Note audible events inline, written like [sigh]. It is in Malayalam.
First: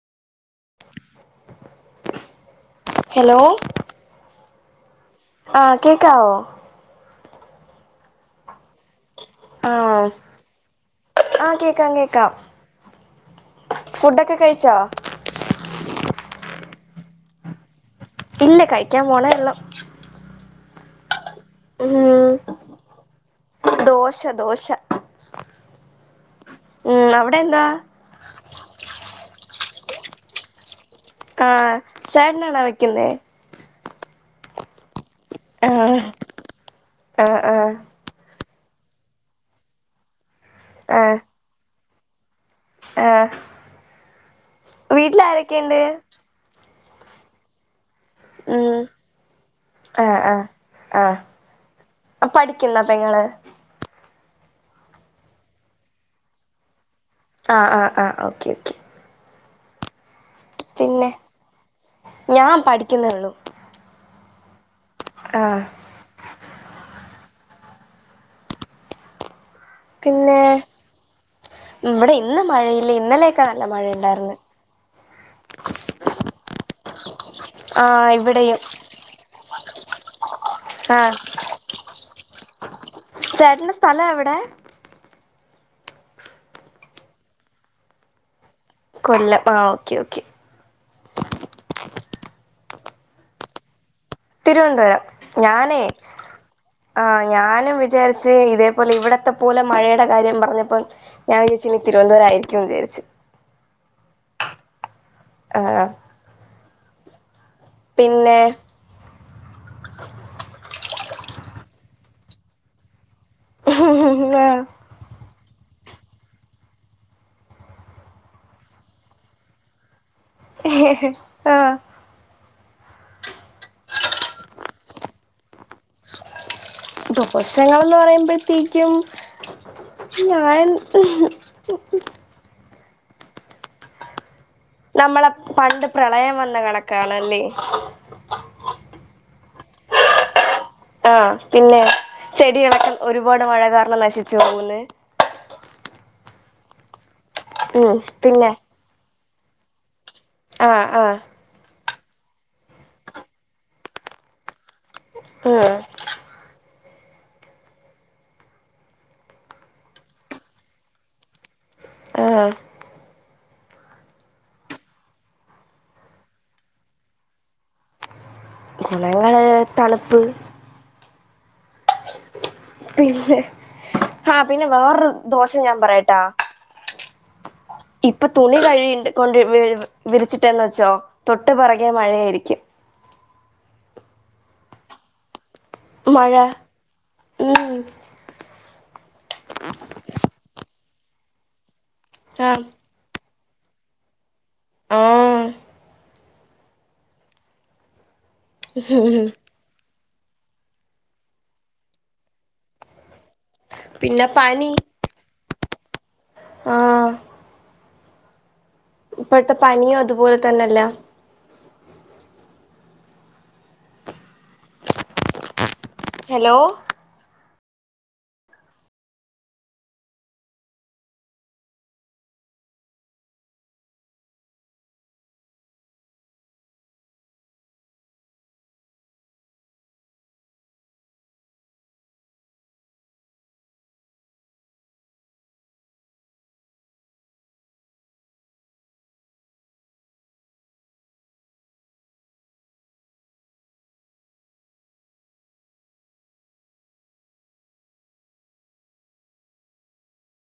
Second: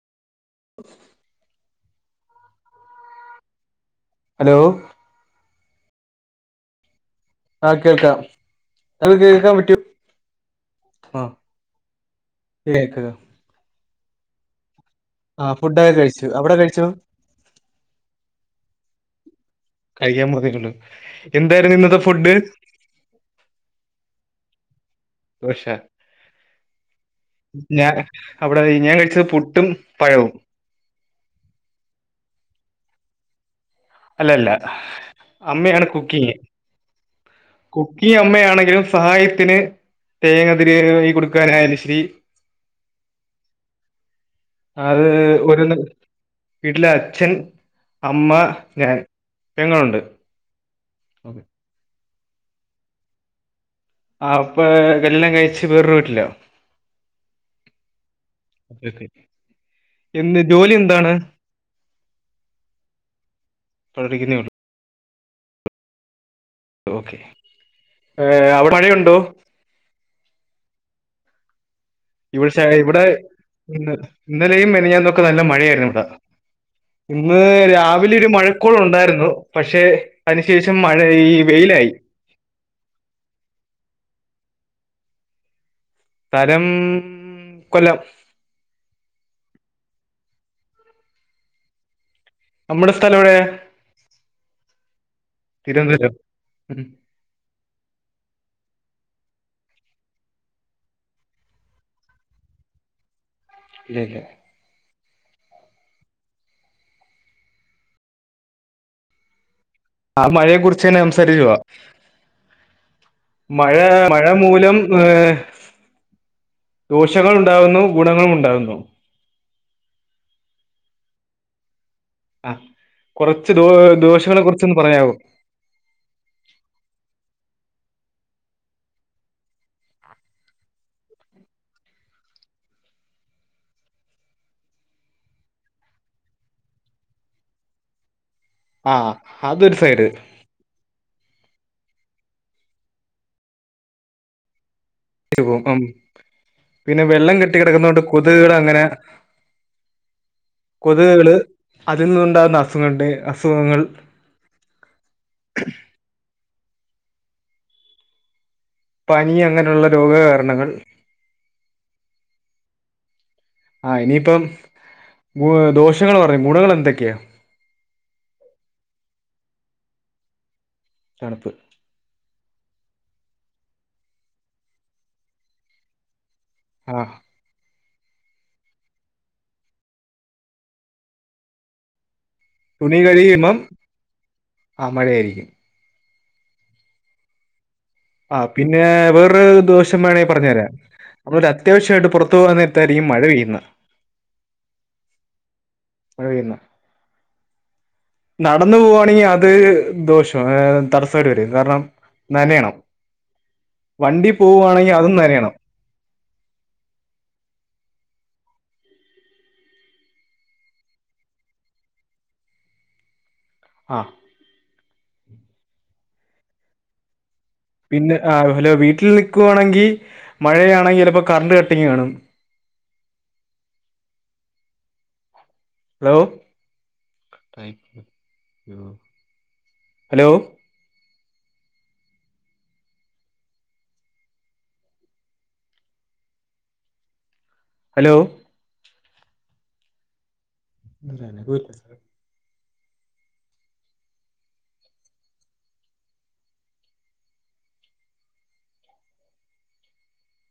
ഹലോ ഹലോ ആ കേക്കാവോ ആ കേൾക്കാം. അത് കേക്കാൻ പറ്റിയ ആഹ് ആ ആഹ് കേക്കാം കേക്കാം കേക്ക ഫുഡൊക്കെ കഴിച്ചോ? ആ ഫുഡൊക്കെ കഴിച്ചു അവിടെ കഴിച്ചൊ ഇല്ല കഴിക്കാൻ പോണെള്ളൂ എന്താര്ന് ഇന്നത്തെഫുഡ് ദോശ ദോശ പഷ ഉം അവിടെ എന്താ ഞ അവിടെ ഞാൻ കഴിച്ച് പുട്ടും പഴവും ആ ചേട്ടനാണാ വെക്കുന്നേ അല്ലല്ല അമ്മയാണ് ആഹ് കുക്കിങ് ആഹ് ആഹ് കുക്കിങ് അമ്മയാണ് എന്തെങ്കലും സഹായത്തിന് തേങ്ങതിരി കൊടുക്കാനായാലും ശരി ആ അത് ഒരുന്ന് വീട്ടിലെ അച്ഛൻ അമ്മ ഞാൻ ഞങ്ങളുണ്ട് ആ പഠിക്കുന്നോ പെങ്ങള് ആ അപ്പൊ കല്യാണം കഴച്ച് വേറ വീട്ടിലാ ആ ആ ആ ഓക്കേ ഓക്കെ എന്ത് ജോലി പിന്നെ എന്താണ് ഞാൻ പഠിക്കുന്നേ പ്പോ ടിഗ്രിരി ആ ഓക്കെ ഏ അവിടെ മഴയുണ്ടോ? പിന്നെയ് ഇവിടെ ഇന്ന് ശ മഴയില്ല ഇവിടെ ഇന്നലെയൊക്കെ നല്ല ഇന്ന് മഴയുണ്ടായിന്ന്. ഇന്നലെയും മെനഞ്ഞാന്നൊക്കെ നല്ല മഴയായിരുന്നു ഇവിടെ. ഇന്ന് രാവിലെ ഒരു ഇവിടെയും മഴക്കോള് ഉണ്ടായിരുന്നു പക്ഷെ അതിനുശേഷം മഴ ആഹ് ഈ വെയിലായി. ചേട്ടന്റെ സ്ഥലം എവിടെ? തരം കൊല്ലം. കൊല്ലം ആ ഓക്കെ ഓക്കെ നമ്മുടെ സ്ഥലം എവിടെയാ? തിരുവനന്തപുരം ഞാനേ തിരുവനന്തപുരം. ഉം ആഹ ഞാനും വിചാരിച്ച് ഇതേപോലെ ഇവിടത്തെ പോലെ മഴയുടെ കാര്യം പറഞ്ഞപ്പ ഞാൻ വിചാരിച്ച്ഇ തിരുവനന്തപുരായിരിക്കും വിചാരിച്ചു. അല്ലല്ല ആഹ പിന്നെ ആ മഴയെ കുറിച്ച്ന്നെ സംസാരിക്കുവാ. മഴ മഴ മൂലം ഹ ദോഷങ്ങള് ഉണ്ടാവുന്നു ഗുണങ്ങളും ഉണ്ടാവുന്നു. ആഹ ആ കൊറച്ച് ദോ ദോഷങ്ങളെ കുറിച്ചൊന്ന് പറയാമോ? ദോശങ്ങളന്ന് പറയുമ്പോഴത്തേക്കും ഞാൻ ഹും നമ്മളെ പണ്ട് പ്രളയം വന്ന കണക്കാണല്ലേ ആ അതൊരു സൈഡ് ആ പിന്നെ ചെടിയിളക്കം ഒരുപാട് മഴ കാരണം നശിച്ചു പോകുന്നേ പിന്നെ വെള്ളം കെട്ടി ഉം കിടക്കുന്നോണ്ട് പിന്നെ കൊതുകുകൾ അങ്ങനെ ആഹ് ആഹ് കൊതുകുകള് അതിൽ നിന്നുണ്ടാകുന്ന അസുഖണ്ട് അസുഖങ്ങൾ ആ പനി അങ്ങനെയുള്ള രോഗകാരണങ്ങൾ ആ ആ ഇനിയിപ്പം ദോഷങ്ങൾ പറഞ്ഞ ഗുണങ്ങൾ എന്തൊക്കെയാ? ഗുണങ്ങൾ തണുപ്പ് തണുപ്പ് ആഹ പിന്നെ വേറൊരു ദോഷംഞാൻ പറയട്ടാ ആഹ ഇപ്പൊ തുണി കഴി കൊണ്ട് വിരിച്ചിട്ടന്ന് വെച്ചോ തൊട്ട്പറകെ മഴയായിരിക്കും. തുണി കഴികയുമ്പം ആ മഴയായിരിക്കും. മഴ ഉം ആ പിന്നെ വേറൊ ദോഷം വേണമൽ പറഞ്ഞു തരാം നമ്മ അത്യാവശ്യമായിട്ട് പുറത്ത ആഹ് പോകുന്നരത്തായിരിക്കും മഴ പെയ്യുന്നത്. ഓ നടന്ന പോവാവാണെങ്കിൽ അത് ദോഷംഏ തടസ്സമായിട്ട് വരും കാരണം നനയണം. പിന്നെ വണ്ടി പോവുവാണെങ്കിൽ അതും നന്നയണം. ആഹ ഇപ്പഴത്തെ പനിയും അതുപോലെ തന്നെല്ല, ആഹ ഹലോ പിന്നെ ആ ഹലോ വീട്ടിൽ നിക്കുവാണെങ്കിൽ മഴയാണെങ്കിൽ ലിപ്പോ കറണ്ട് കട്ടിങ് കാണും. [inaudible] ഹലോ ഹായ് ഹലോ ഹലോ തന്നെ പോയി